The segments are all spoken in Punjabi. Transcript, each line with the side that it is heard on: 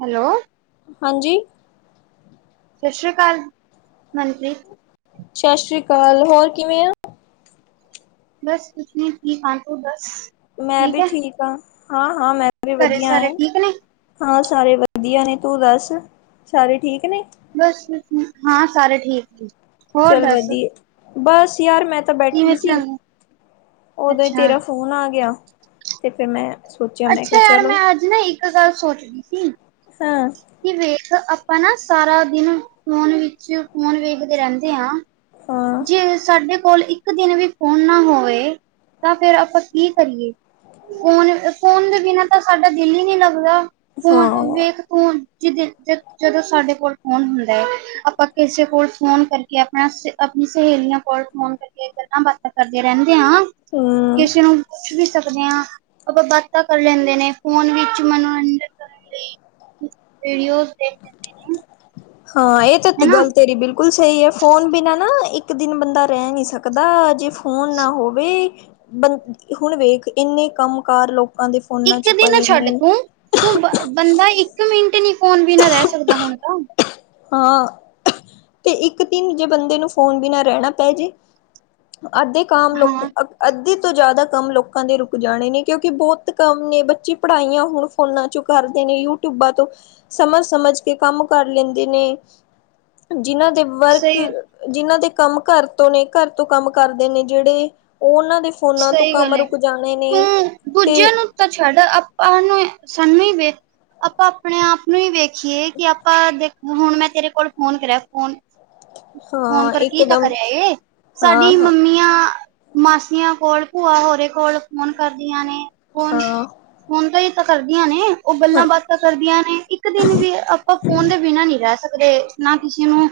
right: ਹੈਲੋ।
left: ਹਾਂਜੀ।
right: ਸਤਿ ਸ੍ਰੀ ਅਕਾਲ ਮੰਨਤ੍ਰਰੀ। [unintelligible]
left: ਸਤਿ ਸ੍ਰੀ ਅਕਾਲ ਹੋਰ ਕਿਵੇਂ ਆ?
right: ਬਸ ਠੀਕ [unintelligible] ਆ ਤੂੰ ਦਸ।
left: ਮੈਂ ਵੀ ਠੀਕ ਹਾਂ ਹਾਂ ਹਾਂ ਮੈਂ ਵੀ
right: ਘਰੇ
left: ਵਧੀਆ
right: ਸਾਰੇ
left: ਆ।
right: ਠੀਕ ਨੇ
left: ਹਾਂ ਸਾਰੇ ਵਧੀਆ ਨੇ ਤੂੰ ਦੱਸ ਸਾਰੇ ਠੀਕ ਨੇ?
right: ਬਸ ਹਾਂ ਸਾਰੇ ਠੀਕ ਏ।
left: ਚੱਲ ਵਧੀਏ ਬਸ ਯਾਰ ਮੈਂ ਤਾਂ
right: ਕਿਵੇਂ
left: ਬੈਠੀ ਸੀ
right: ਚੰ
left: ਉਦੋਂ ਹੀ
right: ਅੱਛਾ
left: ਤੇਰਾ ਫੋਨ ਆ ਗਿਆ ਤੇ ਫਿਰ ਮੈਂ ਸੋਚਿਆ ਮੈਂ
right: ਅੱਛਾ
left: ਕਿਹਾ
right: ਯਾਰ ਮੈਂ
left: ਚਲੋ
right: ਅੱਜ ਨਾ ਇੱਕ ਗੱਲ ਸੋਚਦੀ ਸੀ।
left: ਸਾਂ
right: ਕਿ ਵੇਖ ਆਪਾਂ ਨਾ ਸਾਰਾ ਦਿਨ ਫੋ਼ਨ ਵਿੱਚ ਫੋ਼ਨ ਵੇਖਦੇ ਰੈਂਦੇ ਆ।
left: ਹਾਂ-ਹਾਂ-ਹਾਂ
right: ਜੇ ਸਾਡੇ਼ ਕੋਲ ਇੱਕ ਇੱਕ ਦਿਨ ਵੀ ਫੋਨ ਨਾ ਹੋਵੇ ਤਾਂ ਫੇਿਰ ਆਪਾਂ ਕੀ ਕਰੀਏ? ਫੋਨ ਫ਼ੋਨ ਦੇ ਬਿਨਾਂ ਤਾਂ ਸਾਡਾ਼ ਦਿਲ ਈ ਨੀ ਲੱਗਦਾ ਫੋਨ ਵੇਖ ਜਿਦੇ ਜ। [inaudible] ਜਦੋਂ ਸਾਡੇ਼ ਕੋਲ ਫ਼ੋਨ ਹੁੰਦਾ ਐ ਆਪਾਂ ਕਿਸੇ ਕੋਲ ਫੋਨ ਕਰਕੇ ਆਪਨਾ ਸ ਆਪਨੀ ਸਹੇਲੀਆਂ ਕੋਲ ਫੋ਼ਨ ਕਰਕੇ ਗੱਲਾਂ ਬਾਤਾਂ ਕਰਦੇ ਰਹਿੰਦੇ ਆ
left: ਹੂੰ
right: ਕਿਸੇ ਨੂੰ ਪੁੱਛ ਵੀ ਸਕਦੇ ਆ। ਅਪਾਂ ਬਾਤਾਂ ਕਰ ਲੈਂਦੇ ਨੇ ਫੋਨ ਵਿੱਚ ਮਨੋਰੰਜਨ ਕਰਨ ਲਈ ਵੀਡੀਓਜ਼ ਦੇਖ ਲੈਂਦੇ ਨੇ
left: ਹਾਂ ਐ ਤੇ
right: ਹੈਨਾ
left: ਗੱਲ ਤੇਰੀ ਬਿਲਕੁਲ ਸਈ ਐ ਫੋਨ ਬਿਨਾਂ ਨਾ ਇੱਕ ਇੱਕ ਦਿਨ ਬੰਦਾ ਰੈ ਨੀ ਸਕਦਾ ਜੇ ਫੋਨ ਨਾ ਹੋਵੇ ਬਨ ਹੁਣ ਵੇਖ ਇੰਨੇ ਕੰਮ -ਕਾਰ ਲੋਕ
right: ਇੱਕ ਦਿਨ ਛੱਡ ਤੂੰ ਤੂੰ ਬ ਬੰਦਾ ਇੱਕ ਮਿੰਟ ਨੀ ਫੋਨ ਬਿਨਾਂ ਰਹਿ ਸਕਦਾ ਹੁਣ ਤਾਂ।
left: ਹਾਂ। ਤੇ ਇੱਕ ਦਿਨ ਜੇ ਬੰਦੇ ਨੂੰ ਫੋਨ ਬਿਨਾਂ ਰਹਿਣਾ ਪੈ ਜੇ ਅੱਧੇ ਕਮ ਲੋਕ
right: ਹਾਂ
left: ਅੱਧੀ ਤੋਂ ਜ਼ਿਆਦਾ ਕੰਮ ਲੋਕਾਂ ਦੇ ਰੁਕ ਜਾਣੇ ਨੇ ਕਿਉਂਕਿ ਬੋਤ ਕੰਮ ਨੇ ਬੱਚੇ ਪੜ੍ਹਾਈਆਂ ਹੁਣ ਫੋਨਾਂ ਚੁ ਕਰਦੇ ਨੇ ਯੂਟਊਬਾਂ ਤੋਂ ਸਮਝ- ਸਮਝ ਕੇ ਕੰਮ ਕਰ ਲੈਂਦੇ ਨੇ। ਜਿਨਾਂ ਦੇ ਵਰਕ
right: ਸਹੀ
left: ਜਿਨਾਂ ਦੇ ਕੰਮ ਘਾਰ ਤੋਂ ਨੇ, ਘਾਰ ਤੋਂ ਕਾੰਮ ਕਰਦੇ ਨੇ ਜਿਹੜੇ, ਉਹ ਉਨਾਂ ਦੇ ਫੋਨਾਂ ਤੋਂ
right: ਸਈ
left: ਕੰਮ
right: ਗੱਲ ਐ,
left: ਰੁਕ ਜਾਣੇ ਨੇ
right: ਤੂੰ
left: ਤੇ
right: ਦੂਜਿਆਂ ਨੂੰ ਤਾਂ ਛਾੱਡ ਆਪਾਂ ਨੂੰ, ਸਾਨੂੰ ਹੀ ਵੇਖ ਆਪਾਂ ਆਪਣੇ ਆਪ ਨੂੰ ਹੀ ਵੇਖੀਏ ਕਿ ਆਪਾਂ ਦੇ, ਹੁਣ ਮੈਂ ਤੇਰੇ ਕੋਲ ਫੋਨ ਕਰਿਆ ਫੋਨ ਫੋ਼ਨ
left: ਹਾਂ
right: ਕਰਕੇ ਈ ਤਾਂ
left: ਇੱਕਦਮ
right: ਕਰਿਆ ਐ,
left: ਹਾਂ
right: ਸਾਡੀ
left: ਹਾਂ
right: ਮੰਮੀਆਂ ਮਾਸੀਆਂ ਕੋਲ, ਭੂਆ ਹੋਰੇ ਕੋਲ ਫੋ਼ਨ ਕਰਦੀਆਂ ਨੇ, ਫੋ਼ਨ
left: ਹਾਂ
right: ਫੋਨ ਤੇ ਇਹ ਤਾਂ ਕਰਦੀਆਂ ਨੇ, ਔ ਗੱਲਾਂ
left: ਹਾਂ
right: -ਬਾਤਾ ਕਰਦੀਆਂ ਨੇ, ਇੱਕ ਦਿਨ ਵੀ ਆਪਾਂ ਫੋਨ ਦੇ ਬਿਨਾਂ ਨੀ ਰਹ ਸਕਦੇ, ਨਾ ਕਿੱਸੇ ਨੂੰ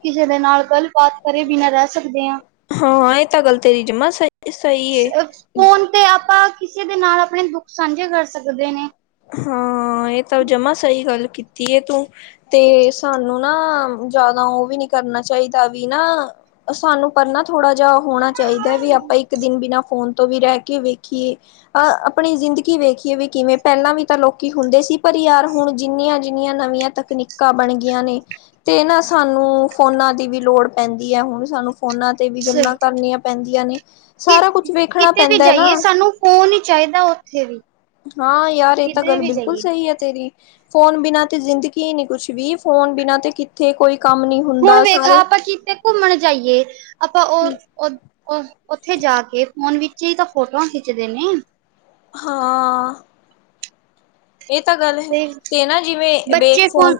right: ਕਿੱਸੇ ਦੇ ਨਾਲ ਗੱਲ-ਬਾਤ ਕਰੇ ਬੀਨਾ ਰਹ ਸਕਦੇ ਆਂ
left: ਹਾਂ ਏ ਤਾਂ ਗੱਲ ਤੇਰੀ ਜਮਾ ਸਹੀ ਸਹੀ ਏ
right: ਫੋ਼ਨ ਤੇ ਆਪਾਂ ਕਿਸੇ ਦੇ ਨਾਲ ਆਪਨੇ ਦੁੱਖ ਸਾਂਝੇ ਕਰ ਸਕਦੇ ਨੇ।
left: ਹਾਂ, ਏ ਤਾਂ ਜਮਾ ਸਹੀ ਗੱਲ ਕੀਤੀ ਐ ਤੂੰ। ਤੇ, ਸਾਨੂੰ ਨਾ ਜਾਦਾ ਔਵੀ ਨੀ ਕਰਨਾ ਚਾਈਦਾ, ਵੀ ਨਾ ਸਾਨੂੰ ਪਰ ਨਾ ਥੋੜਾ ਜਿਆ ਹੋਣਾ ਚਾਈਦਾ, ਵੀ ਆਪਾਂ ਇੱਕ ਦਿਨ ਬਿਨਾ ਫੋਨ ਤੋਂ ਵੀ ਰੈ ਕੇ ਵੇਖ ਕਿ, ਅ ਅਪਣੀ ਜ਼ਿੰਦਗੀ ਵੇਖੀਏ ਵੀ ਕਿਵੇਂ ਪੈਲਾਂ ਵੀ ਤਾਂ ਲੋਕੀ ਹੁੰਦੇ ਸੀ ਪਰ ਯਾਰ ਹੁਣ ਜਿੰਨੀਆਂ- ਜਿੰਨੀਆਂ ਨਵੀਆਂ ਤਕਨੀਕਾਂ ਬਣ ਗਿਆਂ ਨੇ ਤੇ ਨਾ ਸਾਨੂੰ, ਫੋਨਾਂ ਦੀ ਵੀ ਲੋੜ ਪੈਂਦੀ ਐ, ਹੁਣ ਸਾਨੂੰ ਫੋਨਾਂ ਤੇ ਵੀ
right: ਸਹੀ।
left: ਗੱਲਾਂ ਕਰਨੀਆਂ ਪੈਂਦੀਆਂ ਨੇ,
right: ਕਿ
left: ਸਾਰਾ ਕੁਛ ਵੇਖਣਾ
right: ਕਿਤੇ ਵੀ
left: ਪੈਂਦਾਐ ਨਾ।
right: ਜਾਈਏ ਸਾਨੂੰ ਫੋਨ ਹੀ ਚਾਈਦਾ ਉੱਥੇ ਵੀ।
left: ਹਾਂ ਯਾਰ ਏ ਤਾਂ
right: ਕਿਧਰੇ
left: ਗੱਲ
right: ਵੀ
left: ਬਿਲਕੁਲ
right: ਜਾਈਏ
left: ਸਈ ਐ ਤੇਰੀ। ਫੋ਼ਨ ਬਿਨਾ ਤੇ ਜ਼ਿੰਦਗੀ ਨੀ ਕੁਛ ਵੀ, ਫੋ਼ਨ ਬਿਨਾਂ ਤੇ ਕਿੱਥੇ ਕੋਈ ਕੰਮ ਨੀ
right: ਹੁਨ
left: ਹੁੰਦਾ
right: ਵੇਖ ਆ
left: ਸਾਰੇ
right: ਆਪਾਂ ਕਿਥੇ ਘੁੰਮਣ ਜਾਈਐ, ਆਪਾਂ ਔ ਔਦ ਔਹ ਉੱਥੇ ਜਾ ਕੇ ਫੋਨ ਵਿੱਚ ਚੀ ਤਾਂ ਫੋਟੋਵਾ ਖਿੱਚਦੇ ਨੇ।
left: ਹਾਂ। ਏ ਤਾਂ ਗੱਲ ਹੈ, ਤੇ ਨਾ ਜਿਵੇਂ, ਵੀ ਇਕ ਫੋਨ,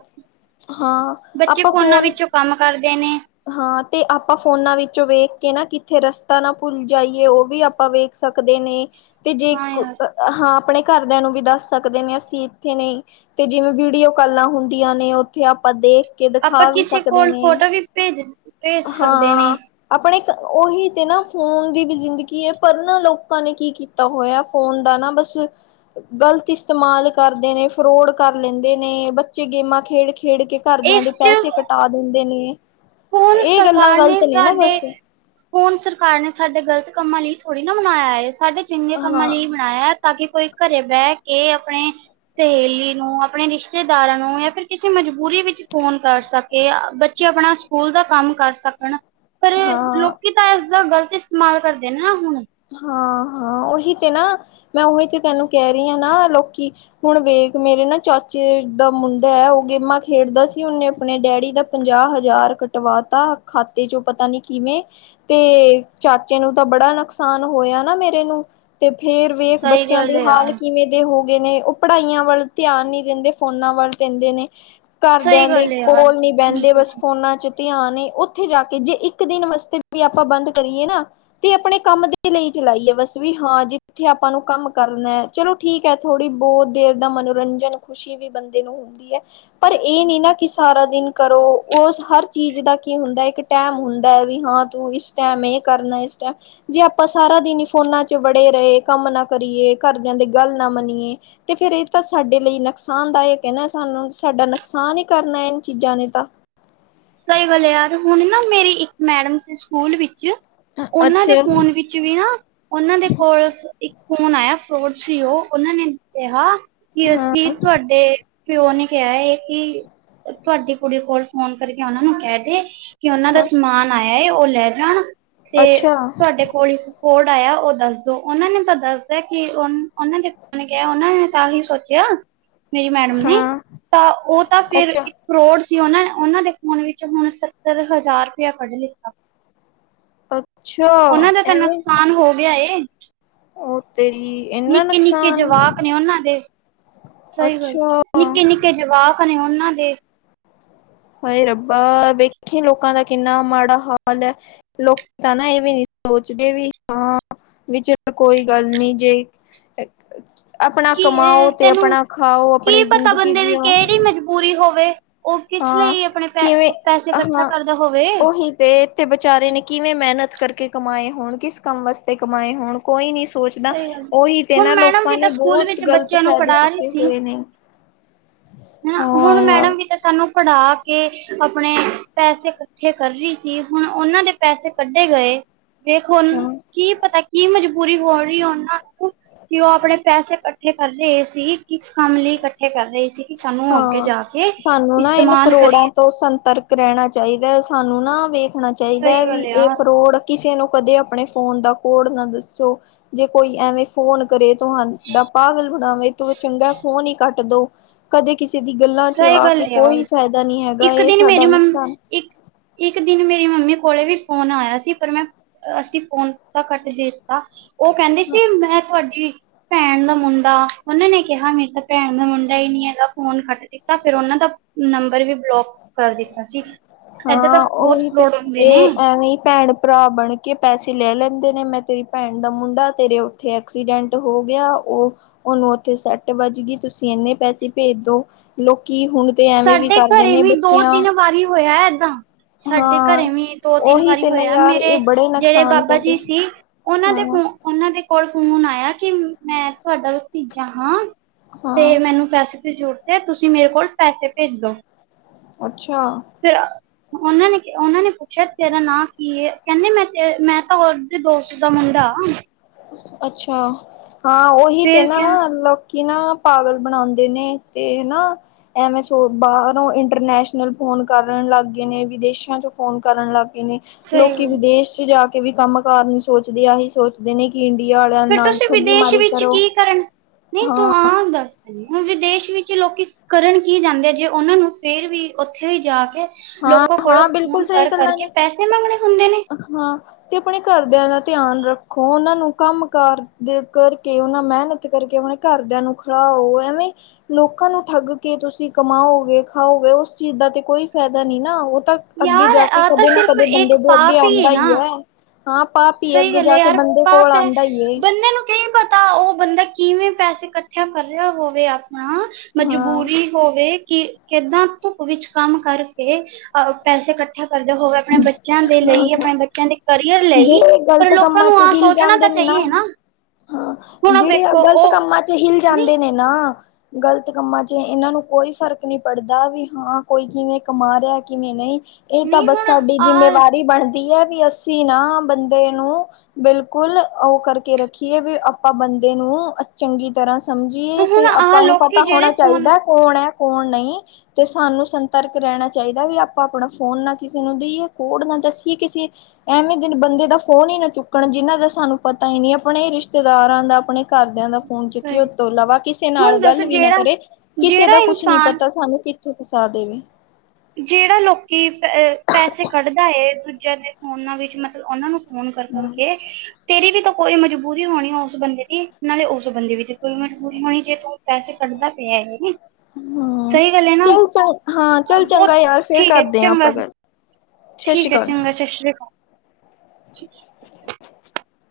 left: ਹਾਂ ਆਪਾਂ ਫੋਨ
right: ਕਾੰਮ ਕਰਦੇ ਨੇ
left: ਹਾਂ, ਤੇ ਆਪਾਂ ਫੋਨਾਂ ਵਿੱਚੋਂ ਵੇਖ ਕੇ ਨਾ ਕਿੱਥੇ ਰਸਤਾ ਨਾ ਭੁਲ ਜਾਈਐ, ਔ ਵੀ ਆਪਾਂ ਵੇਖ ਸਕਦੇ ਨੇ, ਤੇ ਜੇ
right: ਹਾਂ
left: ਕੋ
right: ਯਾਰ
left: ਅ ਹਾਂ ਆਪਣੇ ਘਰਦਿਆਂ ਨੂੰ ਵੀ ਦਾੱਸ ਸਕਦੇ ਨੇ ਅਸੀਂ ਇੱਥੇ ਨਈ। ਤੇ ਜਿਵੇਂ ਵੀਡੀਓ ਕਾਲਾਂ ਹੁੰਦੀਆਂ ਨੇ, ਉੱਥੇ ਆਪਾਂ ਦੇਖ ਕੇ
right: ਆਪਾਂ
left: ਦਿਖਾ ਵੀ
right: ਕਿਸੇ
left: ਸਕਦੇ
right: ਕੋਲ
left: ਨੇ।
right: ਫੋਟੋ ਵੀ ਭੇਜ ਦਿੱ
left: ਹਾਂ। ਆਪਣੇ ਓਹੀ ਤੇ ਨਾ ਫੋਨ ਦੀ ਵੀ ਜ਼ਿੰਦਗੀ ਐ, ਪਰ ਨਾ ਲੋਕਾਂ ਨੇ ਕੀ ਕੀਤੀ ਕੀ ਤਾਂ ਹੋਇਆ ਫੋਨ ਦਾ ਨਾ ਬਸ ਗ਼ਲਤ ਇਸਤੇਮਾਲ ਕਰਦੇ ਨੇ, ਫਰੋਡ ਕਰ ਲੈਂਦੇ ਨੇ ਬੱਚੇ ਗੇਮਾਂ ਖੇਡ-ਖੇਡ ਕੇ। ਘਰਦਿਆਂ ਦੇ
right: ਇਸ ਚ
left: ਪੈਸੇ ਕਟਾ ਦਿੰਦੇ ਨੇ।
right: ਹੁਣ
left: ਇਹ ਗੱਲਾਂ
right: ਸਰਕਾਰ ਨੇ
left: ਗ਼ਲਤ ਨਾ
right: ਸਾਡੇ
left: ਬਸ
right: ਫੋਨ ਸਰਕਾਰ ਨੇ ਸਾਡੇ ਗ਼ਲਤ ਕੰਮਾਂ ਲਈ ਥੋੜ੍ਹੀ ਨਾ ਬਣਾਨਾਇਆ ਏ, ਸਾਡੇ ਚੰਗੇ ਕੰਮਾਂ
left: ਹਾਂ
right: ਲਈ ਬਨਾਇਆ, ਤਾਂ ਕਿ ਕੋਈ ਘਰੇ ਬੈ ਕੇ, ਆਪਣੇ ਸਹੇਲੀ ਨੂੰ, ਆਪਣੇ ਰਿਸ਼ਤੇਦਾਰਾਂ ਨੂੰ, ਜਾਂ ਫਿਰ ਕਿਸੇ ਮਜਬੂਰੀ ਵਿੱਚ ਫ਼ੋਨ ਕਰ ਸਕ ਕੇ ਬੱਚੇ ਆਪਣਾ ਸਕੂਲ ਦਾ ਕੰਮ ਕਰ ਸਕਣ, ਪਰ
left: ਹਾਂ
right: ਲੋਕੀ ਤਾਂ ਇਸਦਾ ਗ਼ਲਤ ਇਸਤੇਮਾਲ ਕਰਦੇ ਨੇ ਨਾ ਹੁਣ।
left: ਹਾਂ-ਹਾਂ ਓਹੀ ਤੇ ਨਾ, ਮੈਂ ਓਹੀ ਤੇ ਤੈਨੂੰ ਕੈਰੀ ਆ ਨਾ ਲੋਕੀ ਹੁਣ ਵੇਖ ਮੇਰੇ ਨਾ ਚਾਚੇ ਦਾ ਮੁੰਡਾ ਐ, ਓ ਗੇਮਾਂ ਖੇਡਦਾ ਸੀ ਉਨੇ ਆਪਣੇ ਡੈਡੀ ਦਾ ਪੰਜਾਹ ਹਜ਼ਾਰ ਕਟਵਾਤਾ ਖਾਤੇ ਚੋਂ ਪਤਾ ਨੀ ਕਿਵੇਂ। ਤੇ ਚਾਚੇ ਨੂੰ ਤਾਂ ਬੜਾ ਨੁ ਸਾਨ ਹੋਇਆ ਨਾ ਮੇਰੇ ਨੂੰ ਤੇ ਫੇਰ ਵੇਖ
right: ਸਹੀ
left: ਬੱਚਿਆਂ
right: ਗੱਲ
left: ਦੀ
right: ਹੈ
left: ਹਾਲ
right: ਯਾਰ
left: ਕਿਵੇਂ ਦੇ ਹੋਗੇ ਨੇ ਓ ਪੜ੍ਹਾਈਆਂ ਵੱਲ ਧਿਆਨ ਨੀ ਦਿੰਦੇ ਫੋਨਾਂ ਵੱਲ ਦਿੰਦੇ ਨੇ।
right: ਸਹੀ
left: ਘਰਦਿਆਂ ਦੇ
right: ਗੱਲ ਹੈ ਯਾਰ
left: ਕੋਲ ਨੀ ਬੈਂਦੇ
right: ਬਿਲਕੁਲ
left: ਬਸ
right: ਸਹੀ
left: ਫੋਨਾਂ ਚ ਧਿਆਨ ਏ ਓਥੇ ਜਾ ਕੇ ਜੇ ਇੱਕ ਦਿਨ ਵਾਸਤੇ ਵੀ ਆਪਾਂ ਬੰਦ ਕਰੀਏ ਨਾ ਤੇ ਅਪਣੇ ਕੰਮ ਦੇ ਲਈ ਚਲਾਈ ਏ ਬਸ ਵੀ ਹਾਂ ਜਿੱਥੇ ਆਪਾਂ ਨੂੰ ਕੰਮ ਕਰਨਾ ਚਲੋ ਠੀਕ ਐ ਥੋੜ੍ਹੀ ਬੋ ਦੇਰ ਦਾ ਮਨੋਰੰਜਨ ਖੁਸ਼ੀ ਵੀ ਬੰਦੇ ਨੂੰ ਹੁੰਦੀ ਐ। ਪਰ ਏ ਨੀ ਨਾ ਕਿ ਸਾਰਾ ਦਿਨ ਕਰੋ ਉਸ ਹਰ ਚੀਜ਼ ਦਾ ਕੀ ਹੁੰਦਾ ਇੱਕ ਟੈਮ ਹੁੰਦੈ ਵੀ ਹਾਂ ਤੂੰ ਇਸ ਟੈਮ ਏ ਕਰਨਾ ਇਸ ਟੈਮ ਜੇ ਆਪਾਂ ਸਾਰਾ ਦਿਨ ਈ ਫੋਨਾਂ ਚ ਵੜੇ ਰਏ ਕੰਮ ਨਾ ਕਰੀਏ ਘਰ ਦਿਆਂ ਦੇ ਗੱਲ ਨਾ ਮੰਨੀਏ ਤੇ ਫੇਰ ਏ ਤਾਂ ਸਾਡੇ ਲਈ ਨੁਕਸਾਨਦਾਇਕ ਐ ਨਾ ਸਾਨੂੰ ਸਾਡਾ ਨੁਕਸਾਨ ਈ ਕਰਨਾ ਏ ਚੀਜ਼ਾਂ ਨੇ ਤਾਂ।
right: ਸਈ ਗੱਲ ਯਾਰ ਹੁਣ ਨਾ ਮੇਰੀ ਇੱਕ ਮੈਡਮ ਸੀ ਸਕੂਲ ਵਿੱਚ ਉਨਾਂ ਦੇ
left: ਅੱਛਾ
right: ਫੋਨ ਵਿੱ ਚ ਵੀ ਨਾ ਓਨਾਂ ਦੇ ਕੋਲ ਇੱਕ ਫੋਨ ਆਇਆ ਫਰੋਡ ਸੀ ਓ ਓਨਾਂ ਨੇ ਕਿਹਾ ਕੀ
left: ਹਾਂ
right: ਅਸੀਂ ਤੁਹਾਡੇ ਪਿਓ ਨੇ ਕਿਆ ਏ ਕੀ ਤੁਹਾਡੀ ਕੁੜੀ ਕੋਲ ਫੋਨ ਕਰਕੇ ਓਨਾਂ ਨੂੰ ਕੈ ਦੇ ਕੀ ਓਨਾਂ ਦਾ
left: ਹਾਂ
right: ਸਮਾਨ ਆਇਆ ਏ ਓ ਲੈ ਜਾਣ ਤੇ
left: ਅੱਛਾ
right: ਤੁਹਾਡੇ ਕੋਲ ਈ ਕੋਡ ਆਇਆ ਓ ਦੱਸ ਦੋ ਓਨਾਂ ਨੇ ਤਾਂ ਦਸਤਾ ਕੀ ਉਨਾਂ ਦੇ [unintelligible] ਨੇ ਕਿਹਾ ਹੋਣਾ ਤਾਂ ਹੀ ਸੋਚਿਆ। ਮੇਰੀ ਮੈਡਮ ਨੇ,
left: ਹਾਂ
right: ਤਾਂ ਓ ਤਾਂ ਫੇਰ
left: ਅੱਛਾ
right: ਇੱਕ ਫਰੋਡ ਸੀ ਓਨਾਂ-ਓਨਾਂ ਦੇ ਫੋਨ ਵਿੱਚ ਹੁਣ ਸੱਤਰ ਹਜ਼ਾਰ ਰੁਪਇਆ ਕੱਢ ਲਿੱਤਾ।
left: ਅੱਛਾ
right: ਓਨਾਂ ਦਾ ਤਾਂ ਨੁਕਸਾਨ ਹੋ ਗਿਆ ਏ।
left: ਓ ਤੇਰੀ। ਇੰਨਾ
right: ਨਿੱਕੇ-ਨਿੱਕੇ
left: ਨੁਕਸਾਨ
right: ਜਵਾਕ ਨੇ ਓਨਾਂ ਦੇ ਸਈ ਗੱਲ
left: ਅੱਛਾ
right: ਨਿੱਕੇ-ਨਿੱ ਕੇ ਜਵਾਕ ਨੇ ਓਨਾਂ ਦੇ।
left: ਹਾਏ ਰੱਬਾ ਵੇਖੀ ਲੋਕਾਂ ਦਾ ਕਿੰਨਾ ਮਾੜਾ ਹਾਲ ਐ। ਲੋਕ ਤਾਂ ਨਾ ਏ ਵੀ ਨੀ ਸੋਚਦੇ ਵੀ ਹਾਂ ਵੀ ਚਲ ਕੋਈ ਗੱਲ ਨੀ ਜੇ
right: [inaudible]
left: ਆਪਣਾ
right: ਕੀ
left: ਕਮਾਓ ਤੇ
right: ਤੈਨੂੰ
left: ਆਪਣਾ ਖਾਓ
right: ਕੀ
left: ਆਪਣੀ
right: ਪਤਾ
left: ਜ਼ਿੰਦਗੀ
right: ਬੰਦੇ ਦੀ
left: ਜੀਓ
right: ਕੇੜੀ ਮਜਬੂਰੀ ਹੋਵੇ। ਓ ਕਿਸ
left: ਹਾਂ
right: ਲਈ ਆਪਣੇ ਪੈ
left: ਕਿਵੇਂ
right: ਪੈਸੇ ਕੱਠਾ
left: ਹਾਂ
right: ਕਰਦਾ ਹੋਵੇ।
left: [unintelligible] ਤੇ। ਤੇ ਵਿਚਾਰੇ ਨੇ ਕਿਵੇਂ ਮੇਹਨਤ ਕਰਕੇ ਕਮਾਏ ਹੋਣ ਕਿਸ ਕੰਮ ਵਾਸਤੇ ਕਮਾਏ ਹੋਣ। ਕੋਈ ਨੀ ਸੋਚਦਾ
right: ਸਹੀ ਗੱਲ
left: ਓਹੀ ਤੇ ਨਾ
right: ਹੁਣ ਮੈਡਮ
left: ਲੋਕਾਂ
right: ਵੀ ਤਾਂ
left: ਨੇ
right: ਸਕੂਲ
left: ਬੋਤ
right: ਵਿੱਚ
left: ਗ਼ਲਤ
right: ਬੱਚਿਆਂ ਨੂੰ
left: ਫੇਦੇ
right: ਪੜ੍ਹਾ ਰਹੀ
left: ਚੁੱਕੇ
right: ਸੀ
left: ਹੋਏ ਨੇ।
right: ਹਨਾ
left: ਹਾਂ
right: ਹੁਣ
left: ਯਾਰ
right: ਮੈਡਮ ਤੇ ਸਾਨੂੰ ਪੜ੍ਹਾ ਕੇ ਆਪਣੇ ਪੈਸੇ ਕੱਠੇ ਕਰ ਰੀ ਸੀ ਹੁਣ ਓਨਾਂ ਦੇ ਪੈਸੇ ਕੱਢੇ ਗਏ ਵੇਖ ਹੁਣ
left: ਹਾਂ
right: ਕੀ ਪਤਾ ਕੀ ਮਜਬੂਰੀ ਹੋਰੀ ਓਨਾਂ ਕਿ ਉਹ ਆਪਣੇ ਪੈਸੇ ਕੱਠੇ ਕਰ ਰੇ ਸੀ ਕਿਸ ਕੰਮ ਲਈ ਕੱਠੇ ਕਰ ਰੇ ਸੀ। ਕਿ ਸਾਨੂੰ ਅੱਗੇ
left: ਹਾਂ
right: ਜਾ ਕੇ
left: ਸਾਨੂੰ ਨਾ ਇਹਨ
right: ਇਸਤੇਮਾਲ
left: ਫਰੋੜਾਂ
right: ਕਰੀਏ
left: ਤੋਂ ਸੰਤਰਕ ਰਹਿਣਾ ਚਾਈਦਾ ਸਾਨੂੰ ਨਾ ਵੇਖਣਾ ਚਾਈਦਾ
right: ਸਹੀ
left: ਹੈ ਵੀ
right: ਗੱਲ ਆ
left: ਇਹ ਫਰੋੜ ਕਿਸੇ ਨੂੰ ਕਦੇ ਅਪਣੇ ਫੋਨ ਦਾ ਕੋਡ ਨਾ ਦੱਸੋ ਜੇ ਕੋਈ ਐਵੇਂ ਫੋਨ ਕਰੇ ਤੁਹਾਨ ਪਾਗਲ ਬਣਾਵੇ ਤੂੰ ਚੰਗਾ ਫੋਨ ਹੀ ਕੱਟ ਦੋ। ਕਦੇ ਕਿਸੇ ਦੀ ਗੱਲਾਂ ਚ
right: ਸਹੀ
left: ਆ
right: ਗੱਲ
left: ਕੇ ਕੋਈ ਫਾਇਦਾ ਨੀ ਹੈਗਾ
right: ਇੱਕ
left: ਇਹ
right: ਦਿਨ
left: ਸਾਡਾ
right: ਮੇਰੀ ਮੰਮ
left: ਨੁਕਸਾਨ
right: ਇੱਕ ਇੱਕ ਦਿਨ ਮੇਰੀ ਮੰਮੀ ਕੋਲੇ ਵੀ ਫੋਨ ਆਇਆ ਸੀ ਪਰ ਮੈਂ ਅਸੀਂ ਫੋਨ ਤਾਂ ਕੱਟ ਦਿ ਤਾ ਉਹ ਕੇੰਦੀ ਸੀ ਮੈਂ ਤੁਹਾਡੀ ਭੈਣ ਦਾ ਮੁੰਡਾ ਉਨਾਂ ਨੇ ਕਿਹਾ ਮੇਰੇ ਤਾਂ ਭੈਣ ਦਾ ਮੁੰਡਾ ਹੀ ਨੀ ਹੈਗਾ ਫੋਨ ਖੱਟ ਦਿ ਤਾਂ ਫੇਰ ਉਹਨਾਂ ਦਾ ਨੰਬਰ ਵੀ ਬਲੋਕ ਕਰ ਦਿੱਤਾ ਸੀ। ਏਦਾਂ ਤਾਂ
left: ਹਾਂ,
right: ਬਹੁਤ
left: ਉਹੀ ਤੇ
right: ਫਰੋਡ ਹੁੰਦੇ ਨੇ
left: ਇਹ ਐਵੇਂ ਹੀ ਭੈਣ-ਭਰਾ ਬਣ ਕੇ ਪੈਸੇ ਲੈ ਲੈਂਦੇ ਨੇ ਮੈਂ ਤੇਰੀ ਭੈਣ ਦਾ ਮੁੰਡਾ ਤੇਰੇ ਉੱਥੇ ਐਕਸੀਡੈਂਟ ਹੋ ਗਿਆ ਉ ਉਹਨੂੰ ਉੱਥੇ ਸਟ ਵੱਜ ਗਈ ਤੁਸੀਂ ਇੰਨੇ ਪੈਸੇ ਭੇਜ ਦੋ ਲੋਕੀ ਹੁਣ ਤੇ ਐਵੇਂ ਵੀ
right: ਸਾਡੇ
left: ਕਰਦੇ
right: ਘਰੇ
left: ਨੇ
right: ਵੀ
left: ਬੱਚਿਆਂ
right: ਦੋ-ਤਿੰਨ ਵਾਰੀ ਹੋਇਆ ਏਦਾਂ। ਸਾਡੇ
left: ਹਾਂ
right: ਘਰੇ ਵੀ ਦੋ-ਤਿੰਨ
left: ਉਹੀ
right: ਵਾਰੀ
left: ਤੇ ਨਾ
right: ਹੋਇਆ
left: ਯਾਰ ਇਹ
right: ਮੇਰੇ
left: ਬੜੇ
right: ਜਿਹੜੇ
left: ਨੁਕਸਾਨ
right: ਬਾਬਾ
left: ਕਰਦੇ
right: ਜੀ ਸੀ ਉਹਨਾਂ ਦੇ
left: ਹਾਂ
right: ਫੋ ਉਹਨਾਂ ਦੇ ਕੋਲ ਫੋਨ ਆਇਆ ਕਿ ਮੈਂ ਤੁਹਾਡਾ ਭਤੀਜਾ ਹਾਂ। ਤੇ
left: ਹਾਂ
right: ਮੈਨੂੰ ਪੈਸੇ ਦੀ ਜ਼ਰੂਰਤ ਹੈ ਤੁਸੀਂ ਮੇਰੇ ਕੋਲ ਪੈਸੇ ਭੇਜ ਦੋ।
left: ਅੱਛਾ।
right: ਫਿਰ ਉਹਨਾਂ ਨੇ ਉਹਨਾਂ ਨੇ ਪੁੱਛਿਆ ਤੇਰਾ ਨਾਂ ਕੀ ਏ? ਕਹਿੰਦੇ ਮੈਂ-ਤੇ ਮੈਂ ਤਾਂ ਉਹਦੇ ਦੋਸਤ ਦਾ ਮੁੰਡਾ ਆ।
left: ਅੱਛਾ, ਹਾਂ ਉਹੀ ਤੇ
right: ਫੇਰ
left: ਨਾ
right: ਕਿਆ
left: ਲੋ ਲੋਕੀ ਨਾ ਪਾਗਲ ਬਣਾਉਂਦੇ ਨੇ ਤੇ ਨਾ ਐਵੇ ਸੋ ਬਾਹਰੋਂ ਇੰਟਰਨੈਸ਼ਨਲ ਫੋਨ ਕਰਨ ਲੱਗ ਗਏ ਨੇ ਵਿਦੇਸ਼ਾਂ ਚੋਂ ਫੋਨ ਕਰਨ ਲੱਗ ਗਏ ਨੇ ਲੋਕੀ
right: ਸਹੀ
left: ਵਿਦੇਸ਼ ਚ ਜਾ ਕੇ ਵੀ ਕੰਮ-ਕਾਰ ਨੀ ਸੋਚਦੇ ਆਹੀ ਸੋਚ ਦੇ ਨੇ ਕਿ ਇੰਡੀਆ ਵਾਲਿਆਂ
right: ਫਿਰ
left: ਨਾਲ ਠੱਗੀ ਮਾਰੀ ਕਰੋ।
right: ਨੀ ਤੂੰ
left: ਹਾਂ
right: ਆ ਅੰਦਰ। ਹੁਣ ਵਿਦੇਸ਼ ਵਿੱਚ ਲੋਕੀ ਕਰਨ ਕੀ ਜਾਂਦੇ ਆ ਜੇ ਉਹਨਾਂ ਨੂੰ ਫੇਰ ਵੀ ਉੱਥੇ ਵੀ ਜਾ ਕੇ
left: ਹਾਂ
right: ਲੋਕਾਂ ਕੋਲੋਂ
left: ਹਾਂ ਬਿਲਕੁਲ
right: ਫੋਨ
left: ਸਹੀ ਗੱਲਾਂ
right: ਕਰ-ਕਰਕੇ
left: ਨੇ
right: ਪੈਸੇ ਮੰਗਣੇ ਹੁੰਦੇ ਨੇ।
left: ਹਾਂ। ਤੇ ਆਪਣੇ ਘਰਦਿਆਂ ਦਾ ਧਿਆਨ ਰੱਖੋ, ਉਹਨਾਂ ਨੂੰ ਕੰਮ-ਕਾਰ ਦੇ ਕਰਕੇ ਉਹਨਾਂ ਮਿਹਨਤ ਕਰਕੇ ਆਪਣੇ ਘਰਦਿਆਂ ਨੂੰ ਖਲਾਓ ਐਵੇਂ ਲੋਕਾਂ ਨੂੰ ਠੱਗ ਕੇ ਤੁਸੀਂ ਕਮਾਓਗੇ, ਖਾਓਗੇ ਉਸ ਚੀਜ਼ ਦਾ ਤੇ ਕੋਈ ਫਾਇਦਾ ਨੀ ਨਾ ਉਹ ਤਾਂ ਅੱਗੇ
right: ਯਾਰ
left: ਜਾ ਕੇ
right: ਆ ਤਾਂ
left: ਕਦੇ ਨਾ
right: ਸਿਰਫ
left: ਕਦੇ
right: ਇੱਕ
left: ਬੰਦੇ ਦੇ ਅੱਗੇ
right: ਪਾਪ
left: ਆਂਦਾ
right: ਨਾ।
left: ਹੀ ਹੈ। ਹਾਂ, ਪਾਪ ਹੀ ਏ
right: ਸਹੀ
left: ਅੱਗੇ
right: ਗੱਲ ਹੈ
left: ਜਾ ਕੇ
right: ਯਾਰ
left: ਬੰਦੇ ਕੋਲ
right: ਪਾਪ ਹੈ
left: ਆਉਂਦਾ ਈਏ।
right: ਬੰਦੇ ਨੂੰ ਕੀ ਪਤਾ ਉਹ ਬੰਦਾ ਕਿਵੇਂ ਪੈਸੇ ਇਕੱਠਿਆ ਕਰ ਰਿਹਾ ਹੋਵੇ ਆਪਣਾ,
left: ਹਾਂ
right: ਮਜਬੂਰੀ ਹੋਵੇ ਕਿ ਕਿੱਦਾਂ ਧੁੱਪ ਵਿੱਚ ਕੰਮ ਕਰਕੇ ਅ ਪੈਸੇ ਇਕੱਠੇ ਕਰਦੇ ਹੋਵੇ। ਆਪਣੇ ਬੱਚਿਆਂ ਦੇ ਲਈ ਆਪਣੇ ਬੱਚਿਆਂ ਦੇ ਕਰੀਅਰ ਲਈ
left: ਜਿਹੜੇ
right: ਪਰ
left: ਗ਼ਲਤ
right: ਲੋਕਾਂ ਨੂੰ ਆਹ ਸੋਚਣਾ ਤਾਂ ਚਾਹੀਏ ਨਾ।
left: ਹਾਂ,
right: ਹੁਣ ਉਹ
left: ਜਿਹੜੇ ਆ
right: ਵੇਖੋ
left: ਗਲਤ
right: ਉਹ
left: ਕੰਮਾਂ ਚ ਹਿਲ
right: ਨਹੀਂ
left: ਜਾਂਦੇ ਨੇ ਨਾ ਗਲਤ ਕੰਮਾਂ ਚ ਇਹਨਾਂ ਨੂੰ ਕੋਈ ਫਰਕ ਨੀ ਪੜਦਾ ਵੀ ਹਾਂ ਕੋਈ ਕਿਵੇਂ ਕਮਾ ਰਿਹਾ ਕਿਵੇਂ ਨਹੀਂ। ਇਹ ਤਾਂ
right: ਨਹੀਂ
left: ਬਸ
right: ਹੁਣ
left: ਸਾਡੀ
right: ਆਹ
left: ਜਿੰਮੇਵਾਰੀ ਬਣਦੀ ਹੈ ਵੀ ਅਸੀਂ ਨਾ ਬੰਦੇ ਨੂੰ ਬਿਲਕੁਲ ਉਹ ਕਰਕੇ ਰੱਖੀਏ ਵੀ ਆਪਾਂ ਬੰਦੇ ਨੂੰ ਚੰਗੀ ਤਰ੍ਹਾਂ ਸਮਝੀਏ
right: ਹੁਣ
left: ਤੇ
right: ਆਹ
left: ਆਪਾਂ ਨੂੰ
right: ਲੋਕੀ
left: ਪਤਾ
right: ਜਿਹੜੇ
left: ਹੋਣਾ
right: ਫੋਨ
left: ਚਾਹੀਦਾ ਕੌਣ ਹੈ ਕੌਣ ਨਹੀਂ, ਤੇ ਸਾਨੂੰ ਸੰਤਰਕ ਰਹਿਣਾ ਚਾਹੀਦਾ ਵੀ ਆਪਾਂ ਆਪਣਾ ਫੋਨ ਨਾ ਕਿਸ ਸੁਣਦੀ ਏ, ਕੋਢ ਨਾ ਦੱਸੀਏ ਕਿਸੇ ਐਵੇਂ ਦਿਨ ਬੰਦੇ ਦਾ ਫੋਨ ਹੀ ਨਾ ਚੁੱਕਣ ਜਿਹਨਾਂ ਦਾ ਸਾਨੂੰ ਪਤਾ ਹੀ ਨੀ ਆਪਣੇ ਰਿਸ਼ਤੇਦਾਰਾਂ ਦਾ ਆਪਣੇ ਘਰਦਿਆਂ ਦਾ ਫੋਨ ਚੁੱਕੀਏ
right: ਸਹੀ
left: ਉਸ ਤੋਂ ਇਲਾਵਾ ਕਿਸੇ ਨਾਲ
right: ਹੁਣ ਦੱਸ
left: ਗੱਲ ਵੀ ਨਾ
right: ਜਿਹੜਾ
left: ਕਰੇ। ਕਿਸੇ
right: ਜਿਹੜਾ
left: ਦਾ ਕੁਛ ਨੀ
right: ਇਨਸਾਨ
left: ਪਤਾ ਸਾਨੂੰ ਕਿੱਥੇ ਫਸਾ ਦੇਵੇ।
right: ਜਿਹੜਾ ਲੋਕੀ ਅ ਪੈਸੇ ਕੱਢਦਾ ਏ ਦੂਜਿਆਂ ਦੇ ਫੋਨਾਂ ਵਿੱਚ ਮਤਲਬ ਉਹਨਾਂ ਨੂੰ ਫੋਨ ਕਰ-ਕਰਕੇ ਤੇਰੀ ਵੀ ਤੋ ਕੋਈ ਮਜਬੂਰੀ ਹੋਣੀ ਉਸ ਬੰਦੇ ਦੀ, ਨਾਲੇ ਉਸ ਬੰਦੇ ਵੀ ਦੀ ਕੋਈ ਮਜਬੂਰੀ ਹੋਣੀ ਜੇ ਤੂੰ ਪੈਸੇ ਕੱਢਦਾ ਪਿਆ ਏ,
left: ਹਮ
right: ਸਈ ਗੱਲ ਏ ਨਾ।
left: ਚੱਲ ਚੰ ਹਾਂ, ਚੱਲ ਚੰਗਾ
right: ਬਹੁਤ
left: ਯਾਰ, ਫੇਰ
right: ਠੀਕ ਹੈ
left: ਕਰਦੇ ਆਂ
right: ਚੰਗਾ
left: ਆਪਾਂ ਗੱਲ। ਸਤਿ
right: ਠੀਕ
left: ਸ਼੍ਰੀ
right: ਏ,
left: ਅਕਾਲ
right: ਚੰਗਾ ਸਤਿ ਸ਼੍ਰੀ ਅਕਾਲ।
left: [unintelligible]